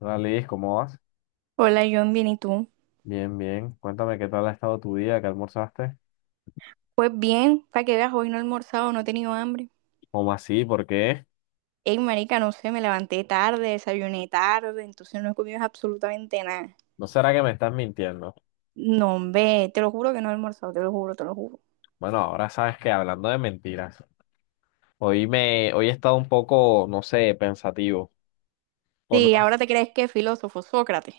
Hola Liz, ¿cómo vas? Hola, John, bien, ¿y tú? Bien, bien. Cuéntame qué tal ha estado tu día, qué almorzaste. Pues bien, para que veas, hoy no he almorzado, no he tenido hambre. ¿Cómo así? ¿Por qué? Ey, marica, no sé, me levanté tarde, desayuné tarde, entonces no he comido absolutamente nada. ¿No será que me estás mintiendo? No, hombre, te lo juro que no he almorzado, te lo juro, te lo juro. Bueno, ahora sabes que hablando de mentiras, hoy he estado un poco, no sé, pensativo. Por Sí, una- ahora te crees que es filósofo, Sócrates.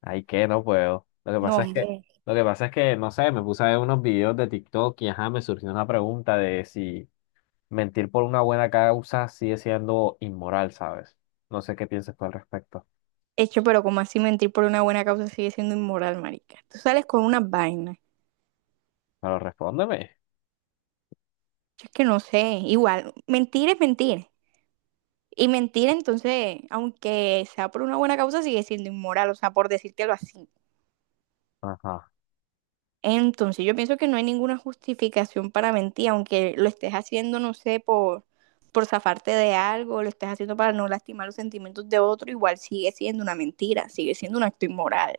Ay, que no puedo. No, hombre. Lo que pasa es que, no sé, me puse a ver unos videos de TikTok y ajá, me surgió una pregunta de si mentir por una buena causa sigue siendo inmoral, ¿sabes? No sé qué piensas tú al respecto. Hecho, pero como así mentir por una buena causa sigue siendo inmoral, marica. Tú sales con unas vainas. Pero respóndeme. Yo es que no sé, igual, mentir es mentir. Y mentir, entonces, aunque sea por una buena causa, sigue siendo inmoral, o sea, por decírtelo así. Ajá. Entonces, yo pienso que no hay ninguna justificación para mentir, aunque lo estés haciendo, no sé, por zafarte de algo, lo estés haciendo para no lastimar los sentimientos de otro, igual sigue siendo una mentira, sigue siendo un acto inmoral.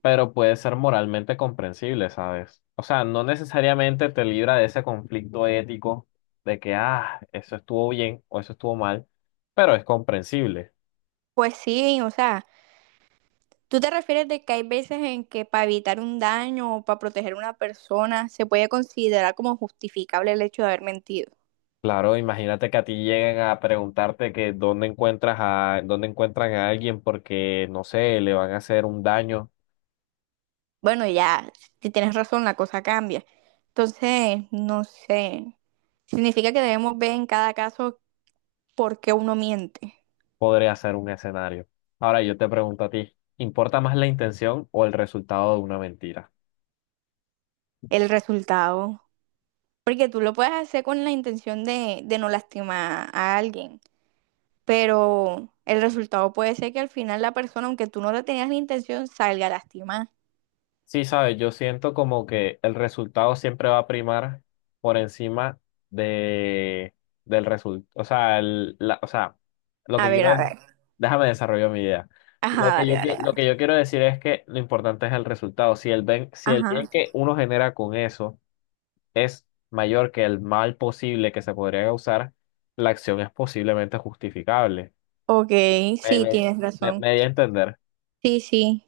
Pero puede ser moralmente comprensible, ¿sabes? O sea, no necesariamente te libra de ese conflicto ético de que, ah, eso estuvo bien o eso estuvo mal, pero es comprensible. Pues sí, o sea, tú te refieres de que hay veces en que para evitar un daño o para proteger a una persona se puede considerar como justificable el hecho de haber mentido. Claro, imagínate que a ti lleguen a preguntarte que dónde encuentran a alguien porque, no sé, le van a hacer un daño, Bueno, ya, si tienes razón, la cosa cambia. Entonces, no sé. Significa que debemos ver en cada caso porque uno miente podría ser un escenario. Ahora yo te pregunto a ti, ¿importa más la intención o el resultado de una mentira? el resultado. Porque tú lo puedes hacer con la intención de no lastimar a alguien, pero el resultado puede ser que al final la persona, aunque tú no le tenías la intención, salga lastimada. Sí, sabes, yo siento como que el resultado siempre va a primar por encima de, del resultado. O sea, el- la- o sea, lo A que ver, quiero a es, ver. déjame desarrollar mi idea. Ajá, dale, dale, Lo dale. que yo quiero decir es que lo importante es el resultado. Si el ben- si el bien Ajá. que uno genera con eso mayor que el mal posible que se podría causar, la acción es posiblemente justificable. Ok, Me, sí, me, tienes me, razón. me di a entender. Sí, sí.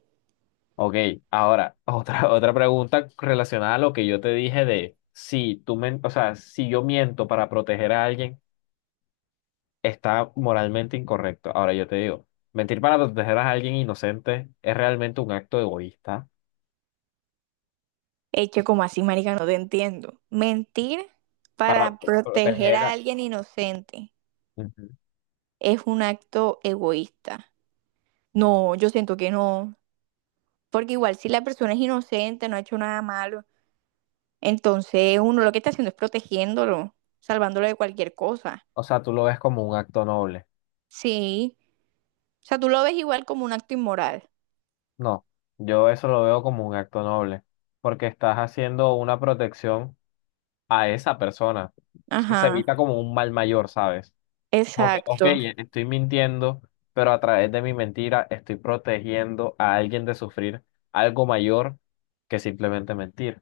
Ok, ahora, otra pregunta relacionada a lo que yo te dije de si tú men- o sea, si yo miento para proteger a alguien, está moralmente incorrecto. Ahora yo te digo, mentir para proteger a alguien inocente es realmente un acto egoísta Hecho como así, marica, no te entiendo. Mentir para para pro- proteger proteger a a... alguien inocente Ujú. es un acto egoísta. No, yo siento que no. Porque igual si la persona es inocente, no ha hecho nada malo, entonces uno lo que está haciendo es protegiéndolo, salvándolo de cualquier cosa. O sea, tú lo ves como un acto noble. Sí. O sea, tú lo ves igual como un acto inmoral. No, yo eso lo veo como un acto noble, porque estás haciendo una protección a esa persona. O sea, se Ajá. evita como un mal mayor, ¿sabes? Ok, ok, Exacto. estoy mintiendo, pero a través de mi mentira estoy protegiendo a alguien de sufrir algo mayor que simplemente mentir.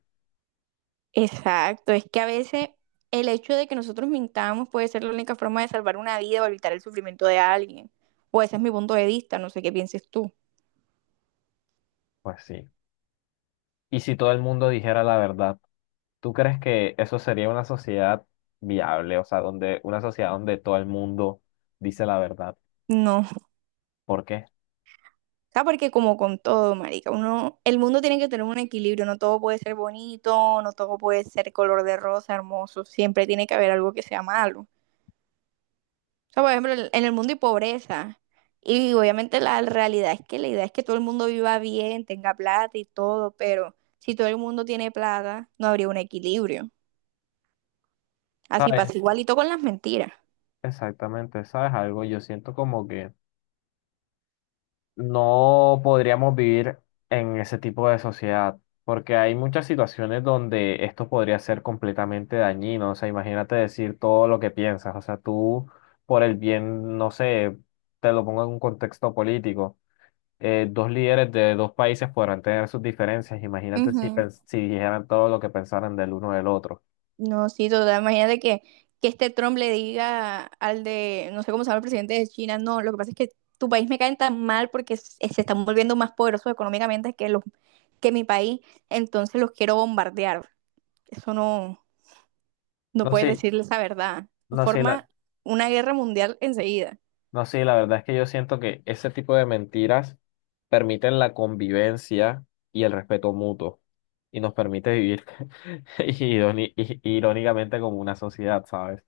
Exacto. Es que a veces el hecho de que nosotros mintamos puede ser la única forma de salvar una vida o evitar el sufrimiento de alguien. O ese es mi punto de vista, no sé qué pienses tú. Pues sí. Y si todo el mundo dijera la verdad, ¿tú crees que eso sería una sociedad viable? O sea, donde una sociedad donde todo el mundo dice la verdad. No. ¿Por qué? Sea, porque como con todo, marica, uno, el mundo tiene que tener un equilibrio, no todo puede ser bonito, no todo puede ser color de rosa, hermoso, siempre tiene que haber algo que sea malo. O sea, por ejemplo, en el mundo hay pobreza. Y obviamente la realidad es que la idea es que todo el mundo viva bien, tenga plata y todo, pero si todo el mundo tiene plata, no habría un equilibrio. Así ¿Sabes? pasa igualito con las mentiras. Exactamente, ¿sabes algo? Yo siento como que no podríamos vivir en ese tipo de sociedad, porque hay muchas situaciones donde esto podría ser completamente dañino. O sea, imagínate decir todo lo que piensas. O sea, tú, por el bien, no sé, te lo pongo en un contexto político. Eh, dos líderes de dos países podrán tener sus diferencias. Imagínate si, pens- si dijeran todo lo que pensaran del uno del otro. No, sí, total. Imagínate que este Trump le diga al de, no sé cómo se llama el presidente de China, no, lo que pasa es que tu país me cae tan mal porque se están volviendo más poderosos económicamente que que mi país, entonces los quiero bombardear. Eso no, no No, puedes sí, decirles la verdad. no, sé. Forma una guerra mundial enseguida. No, sí, la verdad es que yo siento que ese tipo de mentiras permiten la convivencia y el respeto mutuo y nos permite vivir iróni- i- irónicamente como una sociedad, ¿sabes?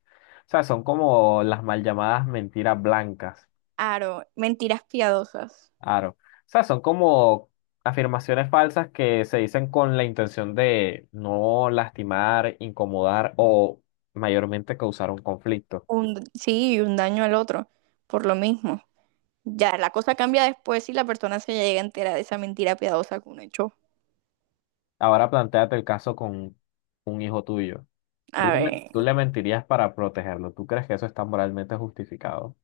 O sea, son como las mal llamadas mentiras blancas, Aro, mentiras piadosas. claro. O sea, son como afirmaciones falsas que se dicen con la intención de no lastimar, incomodar o mayormente causar un conflicto. Sí, y un daño al otro, por lo mismo. Ya, la cosa cambia después si la persona se llega a enterar de esa mentira piadosa que uno echó. Ahora plantéate el caso con un hijo tuyo. ¿Tú A le, men- tú ver. le mentirías para protegerlo? ¿Tú crees que eso está moralmente justificado?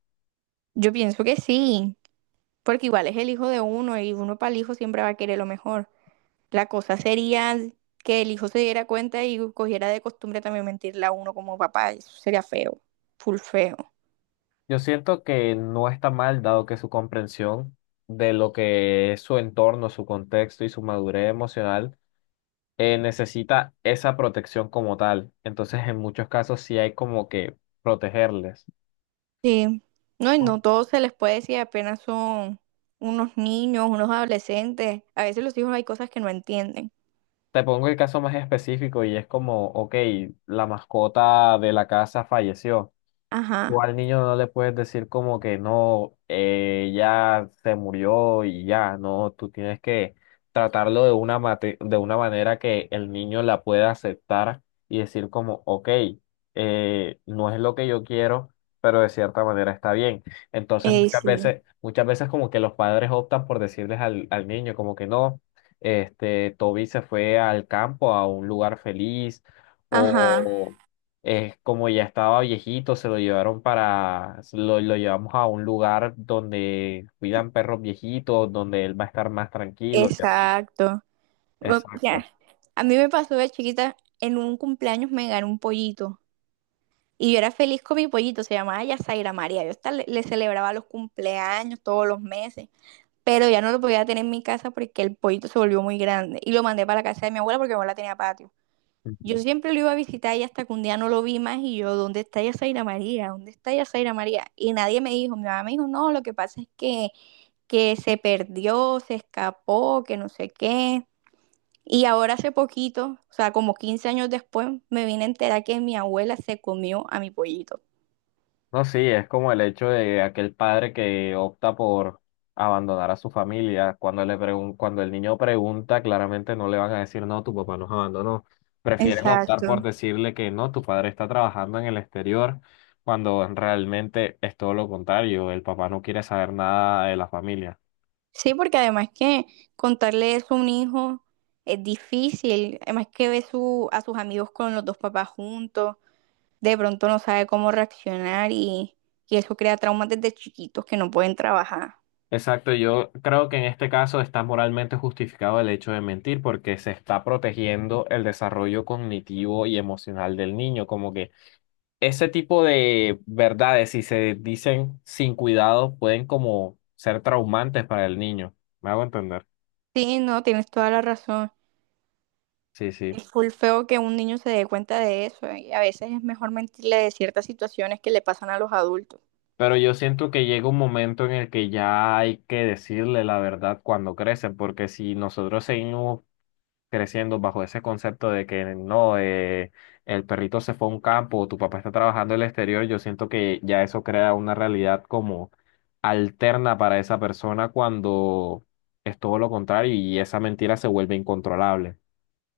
Yo pienso que sí, porque igual es el hijo de uno y uno para el hijo siempre va a querer lo mejor. La cosa sería que el hijo se diera cuenta y cogiera de costumbre también mentirle a uno como papá. Eso sería feo, full feo. Yo siento que no está mal, dado que su comprensión de lo que es su entorno, su contexto y su madurez emocional necesita esa protección como tal. Entonces, en muchos casos sí hay como que protegerles. Sí, no, y Bueno. no todo se les puede decir, apenas son unos niños, unos adolescentes. A veces los hijos hay cosas que no entienden. Te pongo el caso más específico y es como, ok, la mascota de la casa falleció. Tú Ajá, al niño no le puedes decir como que no, ya se murió y ya, no, tú tienes que tratarlo de una, mate- de una manera que el niño la pueda aceptar y decir como, ok, no es lo que yo quiero, pero de cierta manera está bien. Entonces sí, muchas veces como que los padres optan por decirles al niño como que no, este, Toby se fue al campo, a un lugar feliz. Mm. ajá, O, como ya estaba viejito, se lo llevaron para, se lo llevamos a un lugar donde cuidan perros viejitos, donde él va a estar más tranquilo y así. exacto. O sea, Exacto. a mí me pasó de chiquita, en un cumpleaños me gané un pollito. Y yo era feliz con mi pollito, se llamaba Yasaira María. Yo hasta le celebraba los cumpleaños todos los meses, pero ya no lo podía tener en mi casa porque el pollito se volvió muy grande. Y lo mandé para la casa de mi abuela porque mi abuela tenía patio. Yo siempre lo iba a visitar y hasta que un día no lo vi más y yo, ¿dónde está Yasaira María? ¿Dónde está Yasaira María? Y nadie me dijo, mi mamá me dijo, no, lo que pasa es que se perdió, se escapó, que no sé qué. Y ahora hace poquito, o sea, como 15 años después, me vine a enterar que mi abuela se comió a mi pollito. No, sí, es como el hecho de aquel padre que opta por abandonar a su familia. Cuando el niño pregunta, claramente no le van a decir, no, tu papá nos abandonó. Prefieren optar por Exacto. decirle que no, tu padre está trabajando en el exterior, cuando realmente es todo lo contrario. El papá no quiere saber nada de la familia. Sí, porque además que contarle eso a un hijo es difícil, además que ve a sus amigos con los dos papás juntos, de pronto no sabe cómo reaccionar y eso crea traumas desde chiquitos que no pueden trabajar. Exacto, yo creo que en este caso está moralmente justificado el hecho de mentir porque se está protegiendo el desarrollo cognitivo y emocional del niño, como que ese tipo de verdades, si se dicen sin cuidado, pueden como ser traumantes para el niño. Me hago entender. Sí, no, tienes toda la razón. Sí, sí. Es full feo que un niño se dé cuenta de eso y a veces es mejor mentirle de ciertas situaciones que le pasan a los adultos. Pero yo siento que llega un momento en el que ya hay que decirle la verdad cuando crecen, porque si nosotros seguimos creciendo bajo ese concepto de que no, el perrito se fue a un campo, tu papá está trabajando en el exterior, yo siento que ya eso crea una realidad como alterna para esa persona cuando es todo lo contrario y esa mentira se vuelve incontrolable.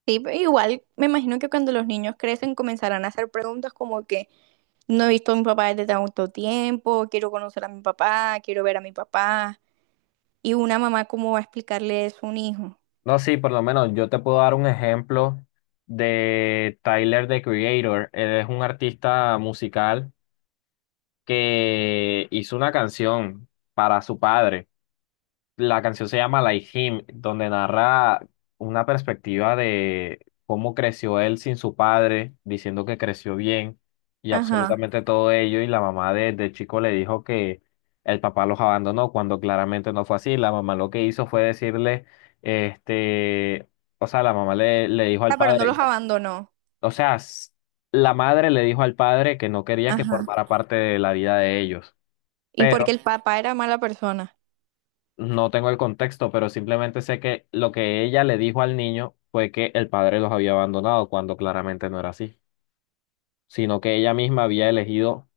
Sí, pero igual me imagino que cuando los niños crecen comenzarán a hacer preguntas como que no he visto a mi papá desde tanto tiempo, quiero conocer a mi papá, quiero ver a mi papá. Y una mamá, ¿cómo va a explicarle eso a un hijo? No, sí, por lo menos yo te puedo dar un ejemplo de Tyler, the Creator. Él es un artista musical que hizo una canción para su padre. La canción se llama Like Him, donde narra una perspectiva de cómo creció él sin su padre, diciendo que creció bien y Ajá. absolutamente todo ello. Y la mamá desde chico le dijo que el papá los abandonó, cuando claramente no fue así. La mamá lo que hizo fue decirle, este, o sea, le dijo al Ah, pero no padre, los no, abandonó. o sea, s- la madre le dijo al padre que no quería que Ajá. formara parte de la vida de ellos. Y porque Pero el papá era mala persona. no tengo el contexto, pero simplemente sé que lo que ella le dijo al niño fue que el padre los había abandonado, cuando claramente no era así, sino que ella misma había elegido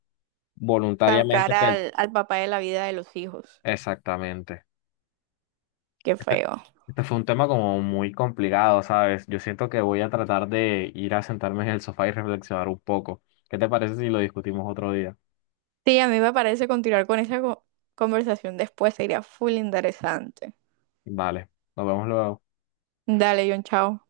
Sacar voluntariamente que... el- al papá de la vida de los hijos. Exactamente. Qué Este, feo. este fue un tema como muy complicado, ¿sabes? Yo siento que voy a tratar de ir a sentarme en el sofá y reflexionar un poco. ¿Qué te parece si lo discutimos otro día? Sí, a mí me parece continuar con esa conversación después sería full interesante. Vale, nos vemos luego. Dale, John, chao.